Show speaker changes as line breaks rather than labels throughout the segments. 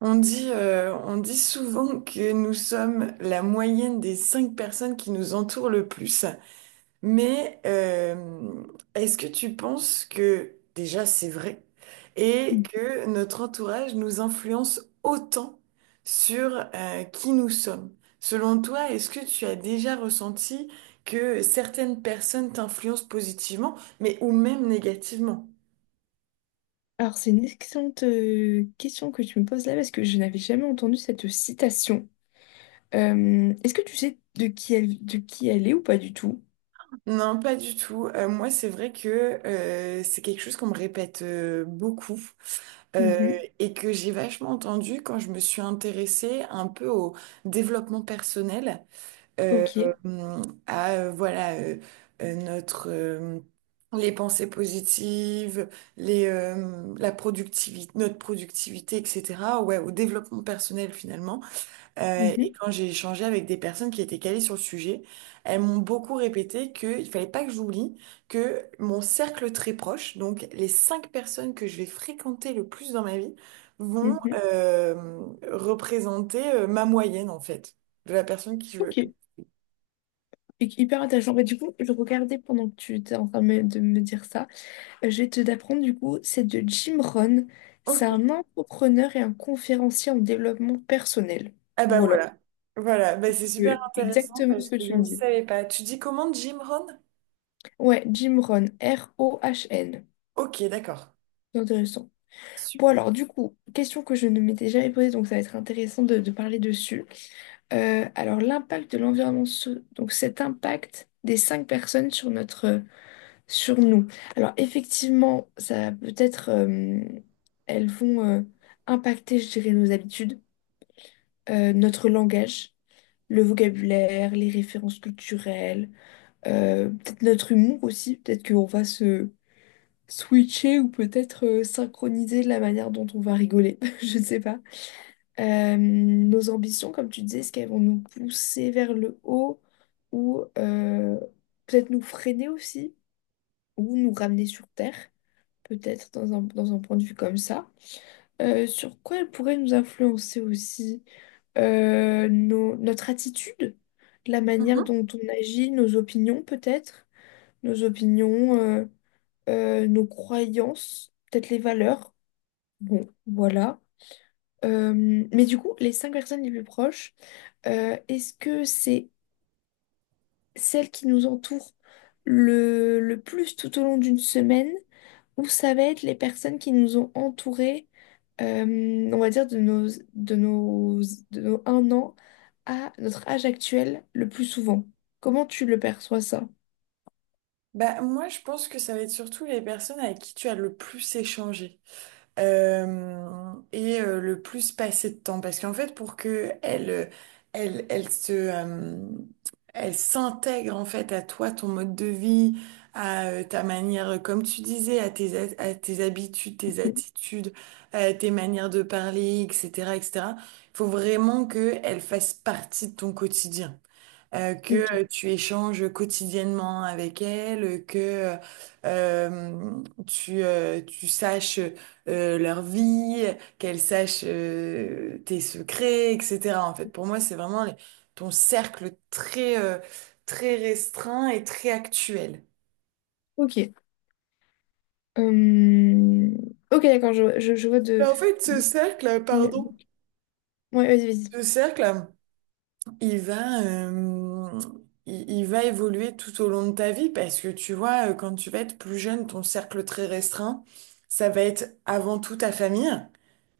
On dit souvent que nous sommes la moyenne des cinq personnes qui nous entourent le plus. Mais est-ce que tu penses que déjà c'est vrai et
Mm.
que notre entourage nous influence autant sur qui nous sommes? Selon toi, est-ce que tu as déjà ressenti que certaines personnes t'influencent positivement, mais ou même négativement?
Alors, c'est une excellente question que tu me poses là parce que je n'avais jamais entendu cette citation. Est-ce que tu sais de qui elle est ou pas du tout?
Non, pas du tout. Moi, c'est vrai que c'est quelque chose qu'on me répète beaucoup euh,
Mhm.
et que j'ai vachement entendu quand je me suis intéressée un peu au développement personnel, euh,
Ok.
à voilà notre les pensées positives, les la productivité, notre productivité, etc. Ouais, au développement personnel finalement. Et
Mhm.
quand j'ai échangé avec des personnes qui étaient calées sur le sujet, elles m'ont beaucoup répété qu'il fallait pas que j'oublie que mon cercle très proche, donc les cinq personnes que je vais fréquenter le plus dans ma vie, vont
Mhm.
représenter ma moyenne en fait, de la personne qui je veux.
Ok. Hyper intéressant. Bah, du coup, je regardais pendant que tu étais en train de me dire ça. Je vais te d'apprendre du coup, c'est de Jim Rohn. C'est un
Ok.
entrepreneur et un conférencier en développement personnel.
Ah bah
Voilà.
voilà. Voilà, bah, c'est super
Euh,
intéressant
exactement
parce
ce que
que je
tu me
ne
dis.
savais pas. Tu dis comment Jim Rohn?
Ouais, Jim Rohn. Rohn.
Ok, d'accord.
C'est intéressant. Bon
Super.
alors du coup, question que je ne m'étais jamais posée, donc ça va être intéressant de parler dessus. Alors l'impact de l'environnement, donc cet impact des cinq personnes sur nous. Alors effectivement, ça peut être, elles vont impacter, je dirais, nos habitudes, notre langage, le vocabulaire, les références culturelles, peut-être notre humour aussi, peut-être qu'on va se switcher ou peut-être synchroniser la manière dont on va rigoler, je ne sais pas. Nos ambitions, comme tu disais, est-ce qu'elles vont nous pousser vers le haut ou peut-être nous freiner aussi ou nous ramener sur Terre, peut-être dans un point de vue comme ça. Sur quoi elles pourraient nous influencer aussi. Notre attitude, la manière
Mhm.
dont on agit, nos opinions peut-être, nos opinions, euh, nos croyances, peut-être les valeurs. Bon, voilà. Euh, mais du coup, les cinq personnes les plus proches, est-ce que c'est celles qui nous entourent le plus tout au long d'une semaine ou ça va être les personnes qui nous ont entourés, euh, on va dire, de nos, de nos un an à notre âge actuel le plus souvent? Comment tu le perçois ça?
Bah moi je pense que ça va être surtout les personnes avec qui tu as le plus échangé, et le plus passer de temps. Parce qu'en fait, pour que elle, elle se, euh, elle s'intègre en fait à toi, ton mode de vie, à ta manière, comme tu disais, à à tes habitudes, tes
Mhm.
attitudes, à tes manières de parler, etc., etc. Il faut vraiment que elle fasse partie de ton quotidien,
Ok,
que tu échanges quotidiennement avec elle, que tu saches leur vie, qu'elle sache tes secrets, etc. En fait, pour moi, c'est vraiment ton cercle très, très restreint et très actuel.
ok. Euh, Ok, d'accord, je vois.
Mais en fait, ce
De-
cercle,
Ouais,
pardon,
vas-y, vas-y.
ce cercle, il va, euh, il va évoluer tout au long de ta vie parce que tu vois, quand tu vas être plus jeune, ton cercle très restreint, ça va être avant tout ta famille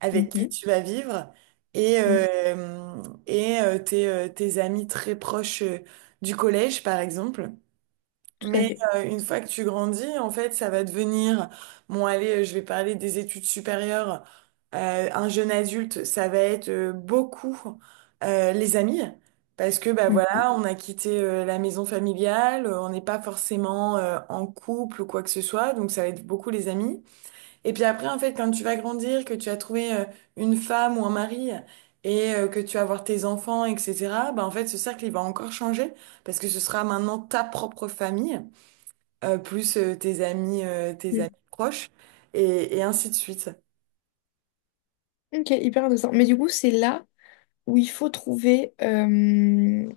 avec qui
Mhm,
tu vas vivre et,
mhm,
euh, et tes amis très proches du collège, par exemple.
tout à
Mais
fait.
une fois que tu grandis, en fait, ça va devenir, bon, allez, je vais parler des études supérieures. Un jeune adulte, ça va être beaucoup les amis, parce que bah
Mhm,
voilà, on a quitté la maison familiale, on n'est pas forcément en couple ou quoi que ce soit, donc ça va être beaucoup les amis. Et puis après, en fait, quand tu vas grandir, que tu as trouvé une femme ou un mari et que tu vas avoir tes enfants, etc., bah en fait, ce cercle, il va encore changer, parce que ce sera maintenant ta propre famille plus tes amis
mhm.
proches, et ainsi de suite.
Ok, hyper intéressant. Mais du coup, c'est là où il faut trouver,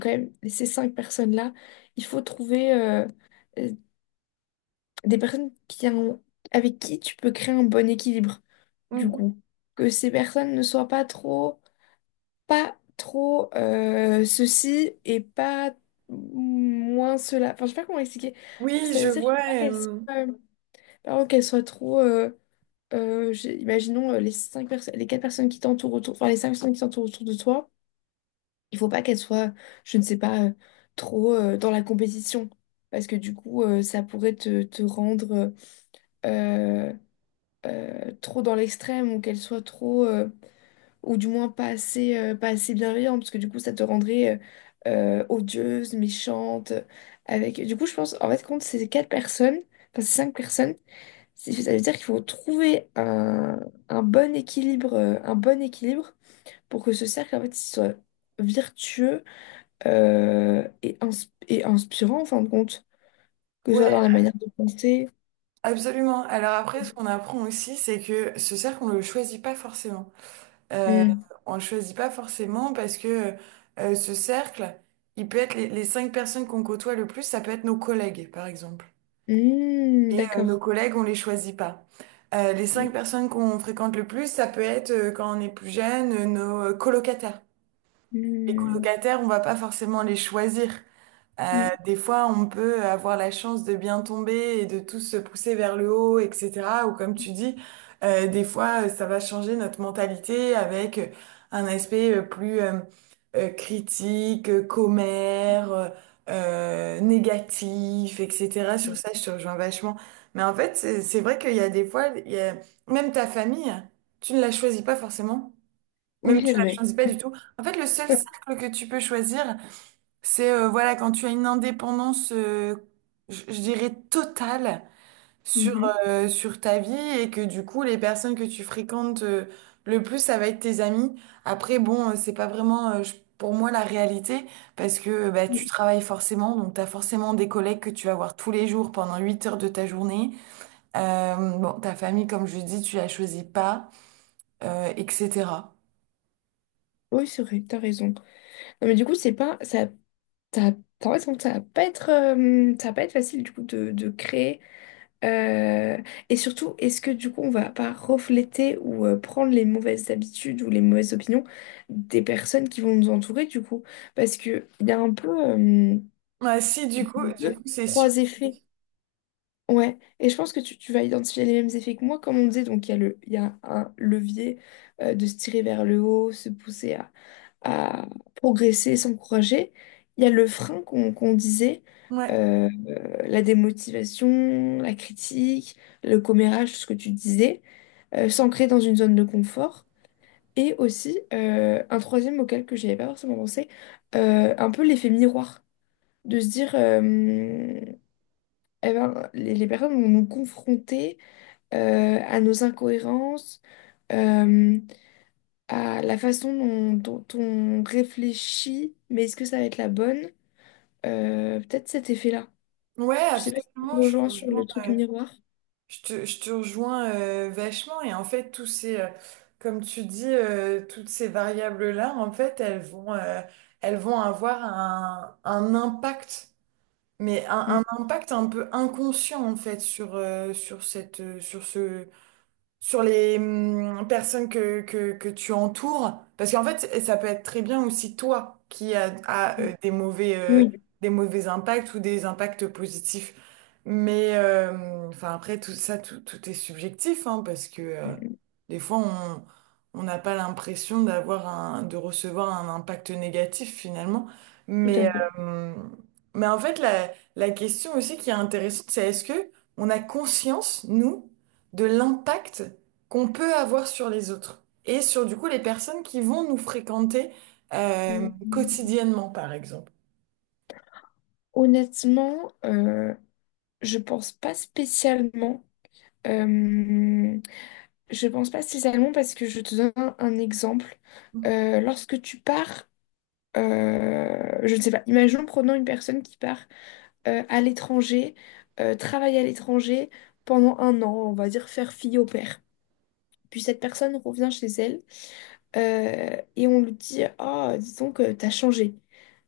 quand même, ces cinq personnes-là, il faut trouver euh, des personnes avec qui tu peux créer un bon équilibre, du
Mhm.
coup. Que ces personnes ne soient pas trop ceci et pas moins cela. Enfin, je sais pas comment expliquer.
Oui,
Ça
je
veut dire qu'il
vois.
faut pas qu'elles soient,
euh,
pardon, qu'elles soient trop... imaginons les cinq personnes, les quatre personnes qui t'entourent autour, enfin les cinq personnes qui t'entourent autour de toi, il faut pas qu'elles soient, je ne sais pas, trop dans la compétition. Parce que du coup, ça pourrait te rendre euh, trop dans l'extrême ou qu'elles soient trop, ou du moins pas assez bienveillantes. Parce que du coup, ça te rendrait odieuse, méchante. Avec... Du coup, je pense, en fait, compte ces quatre personnes, enfin ces cinq personnes, ça veut dire qu'il faut trouver un bon équilibre pour que ce cercle en fait, il soit vertueux euh, et, ins- et inspirant en fin de compte, que ce soit
ouais,
dans la manière de penser.
absolument. Alors après, ce qu'on apprend aussi, c'est que ce cercle, on le choisit pas forcément. Euh,
Hmm.
on le choisit pas forcément parce que ce cercle, il peut être les cinq personnes qu'on côtoie le plus, ça peut être nos collègues, par exemple.
Hmm,
Et nos
d'accord.
collègues, on les choisit pas. Les
Hmm,
cinq personnes qu'on fréquente le plus, ça peut être quand on est plus jeune, nos colocataires. Les
hmm,
colocataires, on va pas forcément les choisir. Euh,
hmm.
des fois, on peut avoir la chance de bien tomber et de tous se pousser vers le haut, etc. Ou comme tu dis, des fois, ça va changer notre mentalité avec un aspect plus critique, commère, négatif, etc. Sur
Hmm.
ça, je te rejoins vachement. Mais en fait, c'est vrai qu'il y a des fois, même ta famille, tu ne la choisis pas forcément. Même
Oui,
tu
c'est
la
vrai.
choisis pas du tout. En fait, le seul
Ouais.
cercle que tu peux choisir, c'est voilà quand tu as une indépendance, je dirais totale sur
Mhm.
sur ta vie et que du coup les personnes que tu fréquentes le plus, ça va être tes amis. Après, bon, c'est pas vraiment pour moi la réalité parce que bah,
Hmm.
tu travailles forcément, donc tu as forcément des collègues que tu vas voir tous les jours pendant 8 heures de ta journée. Bon, ta famille, comme je dis, tu la choisis pas, etc.
Oui, c'est vrai, t'as raison. Non, mais du coup, c'est pas, ça, en fait, ça va pas être, ça va pas être facile du coup de créer. Euh, et surtout, est-ce que du coup, on va pas refléter ou prendre les mauvaises habitudes ou les mauvaises opinions des personnes qui vont nous entourer du coup? Parce que il y a un peu
Bah, si, du coup, c'est sûr.
trois effets. Ouais, et je pense que tu vas identifier les mêmes effets que moi, comme on disait. Donc, il y a un levier de se tirer vers le haut, se pousser à progresser et s'encourager. Il y a le frein qu'on disait,
Ouais,
euh, la démotivation, la critique, le commérage, tout ce que tu disais, s'ancrer dans une zone de confort. Et aussi, un troisième auquel que j'avais pas forcément pensé, un peu l'effet miroir, de se dire, eh ben, les personnes vont nous confronter à nos incohérences, euh, à la façon dont on réfléchit, mais est-ce que ça va être la bonne? Peut-être cet effet-là.
ouais,
Je sais pas si tu
absolument.
me
Je
rejoins
te
sur
rejoins,
le truc miroir.
je te, je te rejoins vachement. Et en fait, comme tu dis, toutes ces variables-là, en fait, elles vont avoir un impact, mais un,
Mm,
un impact un peu inconscient, en fait, sur, sur cette, sur ce, sur les personnes que tu entoures. Parce qu'en fait, ça peut être très bien aussi toi qui a
mm. Oui,
des mauvais impacts ou des impacts positifs. Mais enfin après, tout ça, tout est subjectif, hein, parce que
mm, mm,
des fois, on n'a pas l'impression de recevoir un impact négatif finalement.
tout à
Mais,
fait.
euh, mais en fait, la question aussi qui est intéressante, c'est est-ce que on a conscience, nous, de l'impact qu'on peut avoir sur les autres et sur du coup les personnes qui vont nous fréquenter
Mm, mm.
quotidiennement, par exemple.
Honnêtement, je pense pas spécialement. Euh, je pense pas spécialement parce que je te donne un exemple. Lorsque tu pars, je ne sais pas, imaginons prenons une personne qui part à l'étranger, travaille à l'étranger pendant un an, on va dire faire fille au père. Puis cette personne revient chez elle et on lui dit, ah, disons que t'as changé.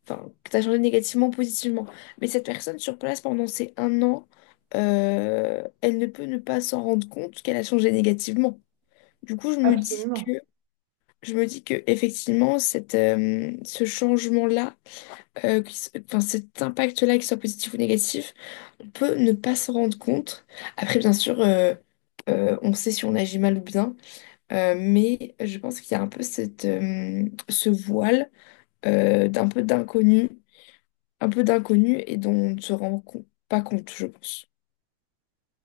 Enfin, que t'as changé négativement, positivement. Mais cette personne sur place pendant ces un an, elle ne peut ne pas s'en rendre compte qu'elle a changé négativement. Du coup, je me dis que,
Absolument.
je me dis que effectivement, cette, ce changement-là, enfin, cet impact-là, qu'il soit positif ou négatif, on peut ne pas s'en rendre compte. Après, bien sûr, on sait si on agit mal ou bien. Mais je pense qu'il y a un peu cette, ce voile d'un peu d'inconnu, et dont on ne se rend pas compte, je pense.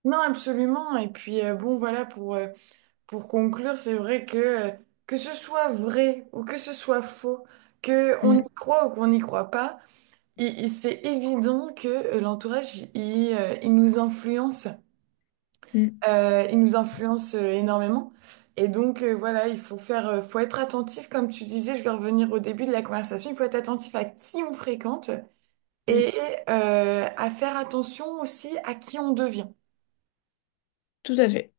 Non, absolument. Et puis, bon, voilà, pour conclure, c'est vrai que ce soit vrai ou que ce soit faux, que on
Mm,
y croit ou qu'on n'y croit pas, c'est évident que l'entourage, il nous influence
mm,
Euh, il nous influence euh, énormément. Et donc, voilà, faut être attentif, comme tu disais, je vais revenir au début de la conversation, il faut être attentif à qui on fréquente
mm.
et à faire attention aussi à qui on devient.
Tout à fait.